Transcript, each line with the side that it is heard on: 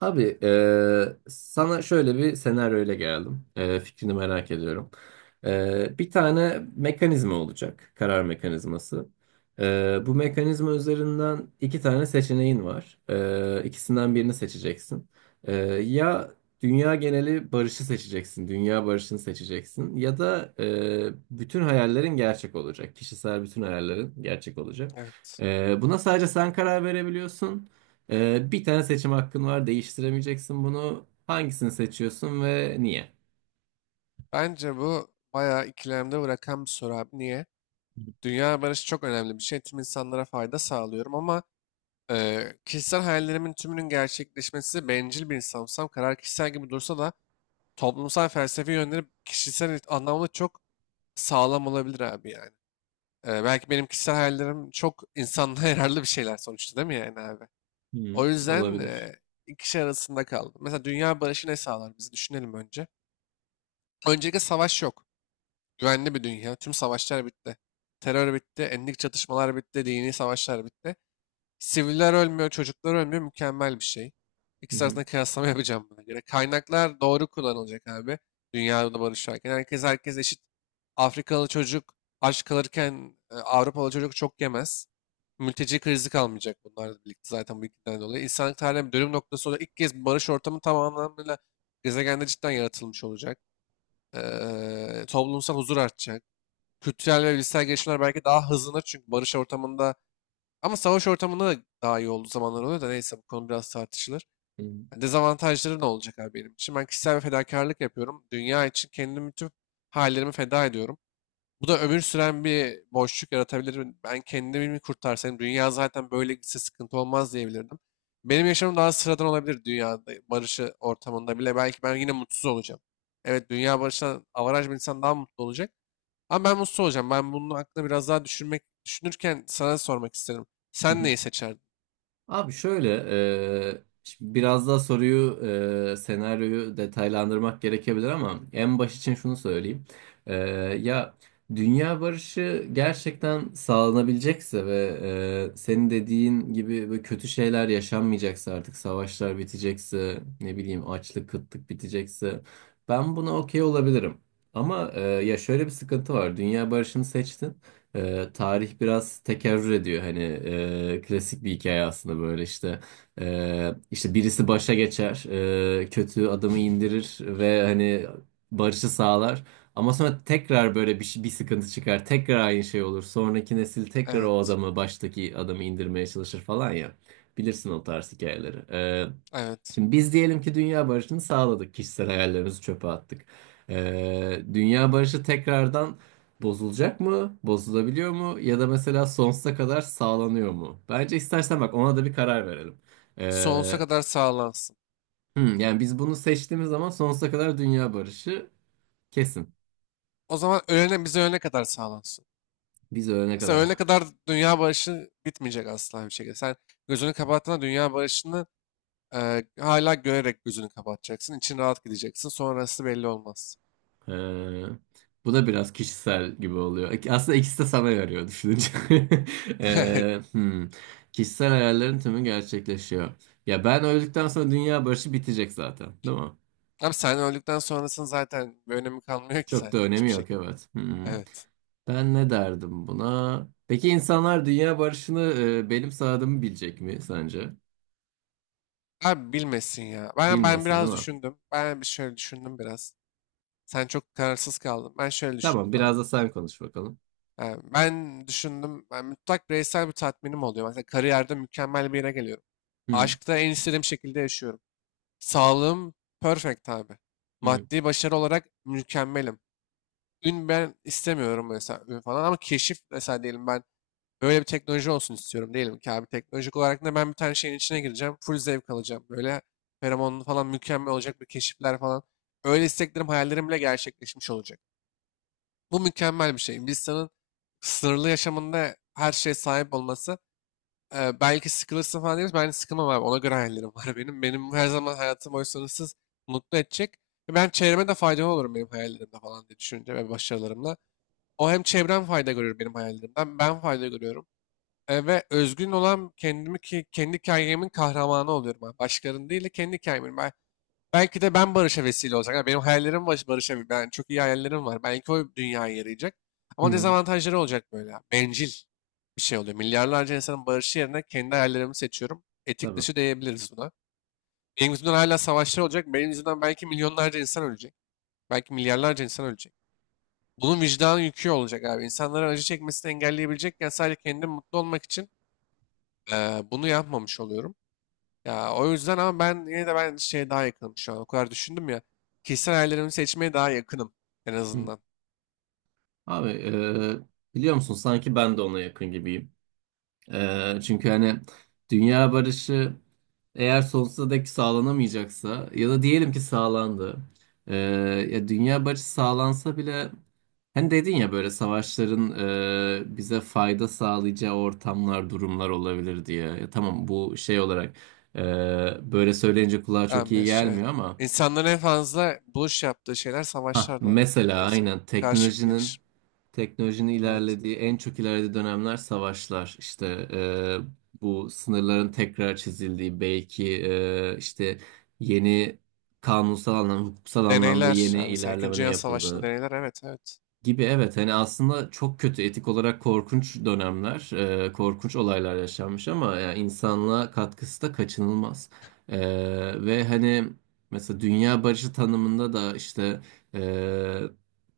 right: Abi sana şöyle bir senaryoyla geldim. Fikrini merak ediyorum. Bir tane mekanizma olacak. Karar mekanizması. Bu mekanizma üzerinden iki tane seçeneğin var. İkisinden birini seçeceksin. Eee, ya dünya geneli barışı seçeceksin. Dünya barışını seçeceksin. Ya da bütün hayallerin gerçek olacak. Kişisel bütün hayallerin gerçek olacak.
left: Evet.
right: Buna sadece sen karar verebiliyorsun. Bir tane seçim hakkın var. Değiştiremeyeceksin bunu. Hangisini seçiyorsun ve niye?
left: Bence bu bayağı ikilemde bırakan bir soru abi. Niye? Dünya barışı çok önemli bir şey. Tüm insanlara fayda sağlıyorum ama kişisel hayallerimin tümünün gerçekleşmesi bencil bir insansam karar kişisel gibi dursa da toplumsal felsefi yönleri kişisel anlamda çok sağlam olabilir abi yani. Belki benim kişisel hayallerim çok insanlığa yararlı bir şeyler sonuçta değil mi yani abi?
right: Hı,
left: O yüzden
right: olabilir.
left: iki şey arasında kaldım. Mesela dünya barışı ne sağlar bizi düşünelim önce. Öncelikle savaş yok. Güvenli bir dünya. Tüm savaşlar bitti. Terör bitti. Etnik çatışmalar bitti. Dini savaşlar bitti. Siviller ölmüyor. Çocuklar ölmüyor. Mükemmel bir şey.
right: Hı
left: İkisi
right: hı.
left: arasında kıyaslama yapacağım buna göre. Kaynaklar doğru kullanılacak abi. Dünyada barış varken. Herkes eşit. Afrikalı çocuk aç kalırken Avrupalı çocuk çok yemez. Mülteci krizi kalmayacak bunlarla birlikte zaten bu ikiden dolayı. İnsanlık tarihinin bir dönüm noktası olarak ilk kez bir barış ortamı tam anlamıyla gezegende cidden yaratılmış olacak. Toplumsal huzur artacak, kültürel ve bilişsel gelişmeler belki daha hızlanır çünkü barış ortamında ama savaş ortamında da daha iyi olduğu zamanlar oluyor da neyse bu konu biraz tartışılır.
right: Hı
left: Yani dezavantajları ne olacak abi benim için? Ben kişisel bir fedakarlık yapıyorum. Dünya için kendimi, tüm hallerimi feda ediyorum. Bu da ömür süren bir boşluk yaratabilir. Ben kendimi mi kurtarsam, dünya zaten böyle gitse sıkıntı olmaz diyebilirdim. Benim yaşamım daha sıradan olabilir dünyada barışı ortamında bile. Belki ben yine mutsuz olacağım. Evet, dünya barışından avaraj bir insan daha mutlu olacak. Ama ben mutsuz olacağım. Ben bunun hakkında biraz daha düşünürken sana sormak isterim. Sen
right: hı.
left: neyi seçerdin?
right: Abi şöyle, şimdi biraz daha soruyu, senaryoyu detaylandırmak gerekebilir ama en baş için şunu söyleyeyim. E, ya dünya barışı gerçekten sağlanabilecekse ve senin dediğin gibi böyle kötü şeyler yaşanmayacaksa artık savaşlar bitecekse, ne bileyim açlık, kıtlık bitecekse ben buna okey olabilirim. Ama ya şöyle bir sıkıntı var. Dünya barışını seçtin. Tarih biraz tekerrür ediyor hani klasik bir hikaye aslında böyle işte. İşte birisi başa geçer, kötü adamı indirir ve hani barışı sağlar, ama sonra tekrar bir sıkıntı çıkar, tekrar aynı şey olur, sonraki nesil tekrar o
left: Evet.
right: adamı, baştaki adamı indirmeye çalışır falan ya, bilirsin o tarz hikayeleri.
left: Evet.
right: Şimdi biz diyelim ki dünya barışını sağladık. Kişisel hayallerimizi çöpe attık. Dünya barışı tekrardan bozulacak mı? Bozulabiliyor mu? Ya da mesela sonsuza kadar sağlanıyor mu? Bence istersen bak ona da bir karar verelim.
left: Sonsuza
right: Ee,
left: kadar sağlansın.
right: yani biz bunu seçtiğimiz zaman sonsuza kadar dünya barışı kesin.
left: O zaman ölene, bize ölene kadar sağlansın.
right: Biz ölene
left: Mesela ölene
right: kadar.
left: kadar dünya barışı bitmeyecek asla bir şekilde. Sen gözünü kapattığında dünya barışını hala görerek gözünü kapatacaksın. İçin rahat gideceksin. Sonrası belli olmaz.
right: Ee, bu da biraz kişisel gibi oluyor. Aslında ikisi de sana yarıyor düşününce.
left: Evet.
right: Ee, hmm. Kişisel hayallerin tümü gerçekleşiyor. Ya ben öldükten sonra dünya barışı bitecek zaten, değil mi?
left: Ama sen öldükten sonrasının zaten bir önemi kalmıyor ki
right: Çok da
left: zaten
right: önemi
left: hiçbir
right: yok,
left: şekilde.
right: evet. Hmm.
left: Evet.
right: Ben ne derdim buna? Peki insanlar dünya barışını benim sağladığımı bilecek mi sence?
left: Abi bilmesin ya. Ben
right: Bilmesin, değil
left: biraz
right: mi?
left: düşündüm. Ben bir şöyle düşündüm biraz. Sen çok kararsız kaldın. Ben şöyle
right: Tamam,
left: düşündüm abi.
right: biraz da sen konuş bakalım.
left: Yani ben düşündüm. Ben mutlak bireysel bir tatminim oluyor. Mesela kariyerde mükemmel bir yere geliyorum.
right: Hı hı,
left: Aşkta en istediğim şekilde yaşıyorum. Sağlığım perfect abi.
right: hı hı,
left: Maddi başarı olarak mükemmelim. Ün ben istemiyorum, mesela ün falan, ama keşif mesela, diyelim ben böyle bir teknoloji olsun istiyorum diyelim ki abi. Teknolojik olarak da ben bir tane şeyin içine gireceğim. Full zevk alacağım. Böyle feromonlu falan mükemmel olacak bir keşifler falan. Öyle isteklerim, hayallerim bile gerçekleşmiş olacak. Bu mükemmel bir şey. İnsanın sınırlı yaşamında her şeye sahip olması, belki sıkılırsın falan deriz. Ben sıkılmam abi. Ona göre hayallerim var benim. Benim her zaman hayatım boyu sınırsız mutlu edecek. Ve ben çevreme de faydalı olurum benim hayallerimde falan diye, düşünce ve başarılarımla. O hem çevrem fayda görüyor benim hayallerimden. Ben fayda görüyorum. Ve özgün olan kendimi, ki kendi hikayemin kahramanı oluyorum abi. Başkalarının değil de kendi hikayemin. Ben, belki de ben barışa vesile olacak. Yani benim hayallerim barışa ben, yani çok iyi hayallerim var. Belki o dünyaya yarayacak.
right: hı
left: Ama
right: hı.
left: dezavantajları olacak böyle, abi. Bencil bir şey oluyor. Milyarlarca insanın barışı yerine kendi hayallerimi seçiyorum. Etik
right: Tabii.
left: dışı diyebiliriz buna. Benim yüzümden hala savaşlar olacak. Benim yüzümden belki milyonlarca insan ölecek. Belki milyarlarca insan ölecek. Bunun vicdan yükü olacak abi. İnsanların acı çekmesini engelleyebilecekken sadece kendim mutlu olmak için bunu yapmamış oluyorum. Ya o yüzden, ama ben yine de ben şeye daha yakınım şu an. O kadar düşündüm ya. Kişisel hayallerimi seçmeye daha yakınım en
right: Hı.
left: azından.
right: Abi, biliyor musun? Sanki ben de ona yakın gibiyim. Çünkü hani dünya barışı eğer sonsuza dek sağlanamayacaksa ya da diyelim ki sağlandı. Ee, ya dünya barışı sağlansa bile hani dedin ya böyle savaşların bize fayda sağlayacağı ortamlar, durumlar olabilir diye. Ya tamam bu şey olarak böyle söyleyince kulağa çok iyi
left: Evet.
right: gelmiyor ama
left: İnsanların en fazla buluş yaptığı şeyler
right: ha,
left: savaşlardı. Yani.
right: mesela
left: Evet,
right: aynen
left: karşılıklı
right: teknolojinin.
left: geniş.
right: Teknolojinin
left: Evet.
right: ilerlediği, en çok ilerlediği dönemler savaşlar. İşte bu sınırların tekrar çizildiği belki, işte yeni, kanunsal anlamda, hukuksal anlamda
left: Deneyler.
right: yeni
left: Yani mesela İkinci
right: ilerlemenin
left: Dünya Savaşı'nda
right: yapıldığı.
left: deneyler. Evet, evet.
right: Gibi, evet hani aslında çok kötü, etik olarak korkunç dönemler, korkunç olaylar yaşanmış ama yani insanlığa katkısı da kaçınılmaz. E, ve hani mesela dünya barışı tanımında da işte e,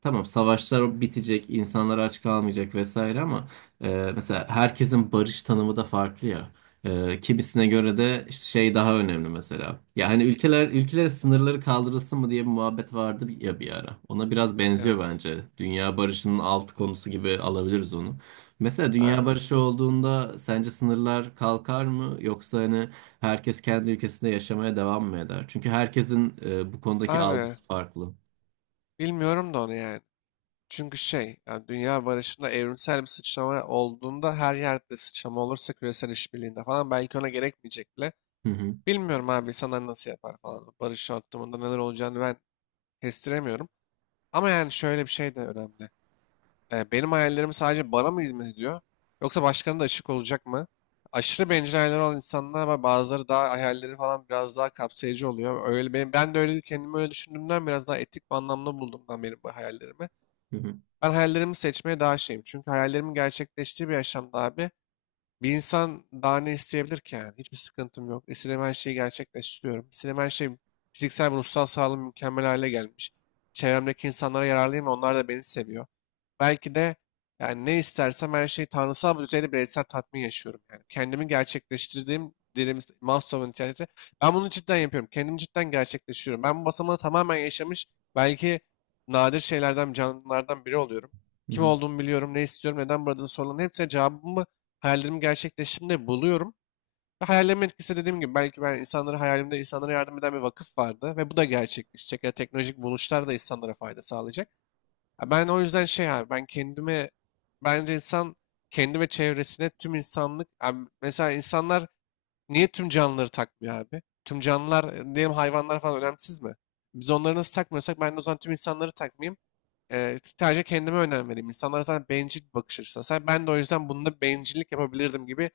right: tamam savaşlar bitecek, insanlar aç kalmayacak vesaire ama mesela herkesin barış tanımı da farklı ya. Kimisine göre de işte şey daha önemli mesela. Ya hani ülkeler, ülkelere sınırları kaldırılsın mı diye bir muhabbet vardı ya bir ara. Ona biraz benziyor
left: Evet.
right: bence. Dünya barışının alt konusu gibi alabiliriz onu. Mesela dünya
left: Abi.
right: barışı olduğunda sence sınırlar kalkar mı, yoksa hani herkes kendi ülkesinde yaşamaya devam mı eder? Çünkü herkesin bu konudaki
left: Abi.
right: algısı farklı.
left: Bilmiyorum da onu yani. Çünkü şey, yani dünya barışında evrimsel bir sıçrama olduğunda her yerde sıçrama olursa küresel işbirliğinde falan belki ona gerekmeyecek bile.
right: Hı hı.
left: Bilmiyorum abi insanlar nasıl yapar falan. Barış ortamında neler olacağını ben kestiremiyorum. Ama yani şöyle bir şey de önemli. Benim hayallerim sadece bana mı hizmet ediyor? Yoksa başkalarına da açık olacak mı? Aşırı bencil hayalleri olan insanlar var. Bazıları daha, hayalleri falan biraz daha kapsayıcı oluyor. Öyle benim, ben de öyle kendimi öyle düşündüğümden biraz daha etik bir anlamda buldum ben benim bu hayallerimi.
right: Hı hı.
left: Ben hayallerimi seçmeye daha şeyim. Çünkü hayallerimin gerçekleştiği bir yaşamda abi, bir insan daha ne isteyebilir ki yani? Hiçbir sıkıntım yok. İstediğim her şeyi gerçekleştiriyorum. İstediğim her şey, fiziksel ve ruhsal sağlığım mükemmel hale gelmiş. Çevremdeki insanlara yararlıyım ve onlar da beni seviyor. Belki de, yani ne istersem her şeyi, tanrısal bir düzeyde bireysel tatmin yaşıyorum. Yani kendimi gerçekleştirdiğim dediğimiz Maslow'un nitelikleri. Ben bunu cidden yapıyorum. Kendimi cidden gerçekleştiriyorum. Ben bu basamağı tamamen yaşamış belki nadir şeylerden, canlılardan biri oluyorum.
right: Hı
left: Kim
right: hı.
left: olduğumu biliyorum, ne istiyorum, neden burada, soruların hepsine cevabımı hayallerimi gerçekleştiğimde buluyorum. Ve hayallerimin etkisi, dediğim gibi, belki ben insanları, hayalimde insanlara yardım eden bir vakıf vardı ve bu da gerçekleşecek. Ya teknolojik buluşlar da insanlara fayda sağlayacak. Ya ben o yüzden şey abi, ben kendime, bence insan kendi ve çevresine, tüm insanlık abi, mesela insanlar niye tüm canlıları takmıyor abi? Tüm canlılar, diyelim hayvanlar falan, önemsiz mi? Biz onları nasıl takmıyorsak ben de o zaman tüm insanları takmayayım. Sadece kendime önem vereyim. İnsanlara zaten bencil bir bakış açısı. Ben de o yüzden bunda bencillik yapabilirdim gibi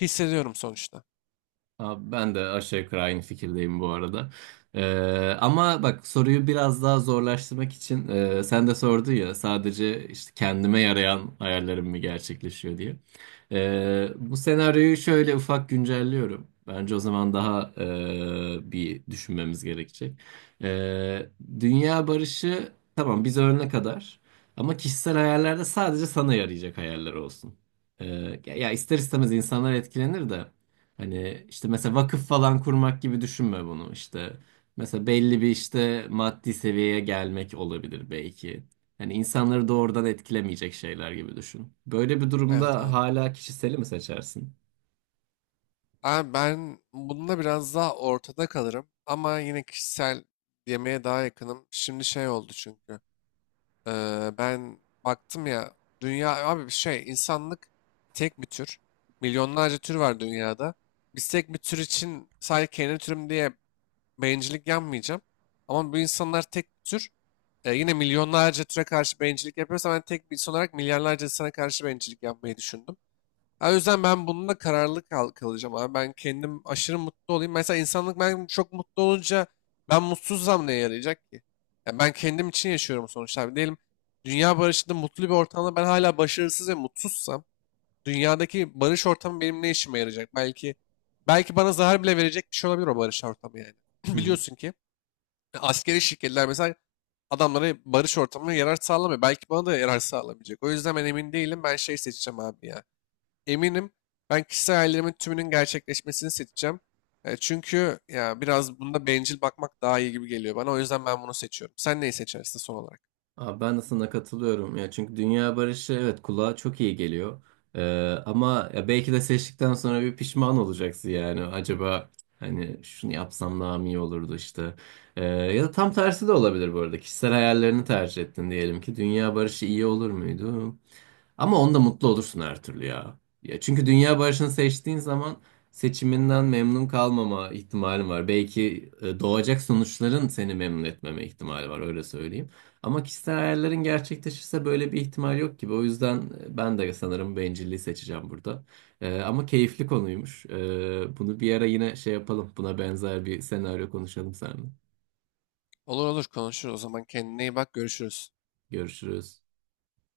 left: hissediyorum sonuçta.
right: Abi ben de aşağı yukarı aynı fikirdeyim bu arada. Ama bak, soruyu biraz daha zorlaştırmak için, sen de sordun ya sadece işte kendime yarayan hayallerim mi gerçekleşiyor diye. Bu senaryoyu şöyle ufak güncelliyorum. Bence o zaman daha bir düşünmemiz gerekecek. Ee, dünya barışı tamam biz ölene kadar, ama kişisel hayallerde sadece sana yarayacak hayaller olsun. Ya ister istemez insanlar etkilenir de. Hani işte mesela vakıf falan kurmak gibi düşünme bunu işte. Mesela belli bir işte maddi seviyeye gelmek olabilir belki. Hani insanları doğrudan etkilemeyecek şeyler gibi düşün. Böyle bir
left: Evet
right: durumda
left: anladım.
right: hala kişiseli mi seçersin?
left: Abi ben bununla biraz daha ortada kalırım ama yine kişisel yemeğe daha yakınım. Şimdi şey oldu çünkü. Ben baktım ya, dünya abi bir şey, insanlık tek bir tür. Milyonlarca tür var dünyada. Biz tek bir tür için sadece kendi türüm diye bencillik yapmayacağım. Ama bu insanlar tek bir tür. Yine milyonlarca türe karşı bencillik yapıyorsa, ben tek bir insan olarak milyarlarca insana karşı bencillik yapmayı düşündüm. Ha, o yüzden ben bununla kararlı kal kalacağım abi. Ben kendim aşırı mutlu olayım. Mesela insanlık ben çok mutlu olunca, ben mutsuzsam neye yarayacak ki? Ya ben kendim için yaşıyorum sonuçta abi. Diyelim dünya barışında mutlu bir ortamda ben hala başarısız ve mutsuzsam, dünyadaki barış ortamı benim ne işime yarayacak? Belki bana zarar bile verecek bir şey olabilir o barış ortamı yani.
right: Hı hı.
left: Biliyorsun ki askeri şirketler mesela, adamlara barış ortamına yarar sağlamıyor. Belki bana da yarar sağlamayacak. O yüzden ben emin değilim. Ben şey seçeceğim abi ya, eminim, ben kişisel hayallerimin tümünün gerçekleşmesini seçeceğim. Çünkü ya biraz bunda bencil bakmak daha iyi gibi geliyor bana. O yüzden ben bunu seçiyorum. Sen neyi seçersin son olarak?
right: Abi ben de sana katılıyorum ya, çünkü dünya barışı evet kulağa çok iyi geliyor. Ee, ama ya belki de seçtikten sonra bir pişman olacaksın, yani acaba hani şunu yapsam daha mı iyi olurdu işte. Ya da tam tersi de olabilir bu arada, kişisel hayallerini tercih ettin diyelim ki, dünya barışı iyi olur muydu? Ama onda mutlu olursun her türlü ya. Ya çünkü dünya barışını seçtiğin zaman seçiminden memnun kalmama ihtimalin var. Belki doğacak sonuçların seni memnun etmeme ihtimali var, öyle söyleyeyim. Ama kişisel hayallerin gerçekleşirse böyle bir ihtimal yok gibi. O yüzden ben de sanırım bencilliği seçeceğim burada. Ama keyifli konuymuş. Bunu bir ara yine şey yapalım. Buna benzer bir senaryo konuşalım seninle.
left: Olur olur konuşuruz. O zaman kendine iyi bak. Görüşürüz.
right: Görüşürüz.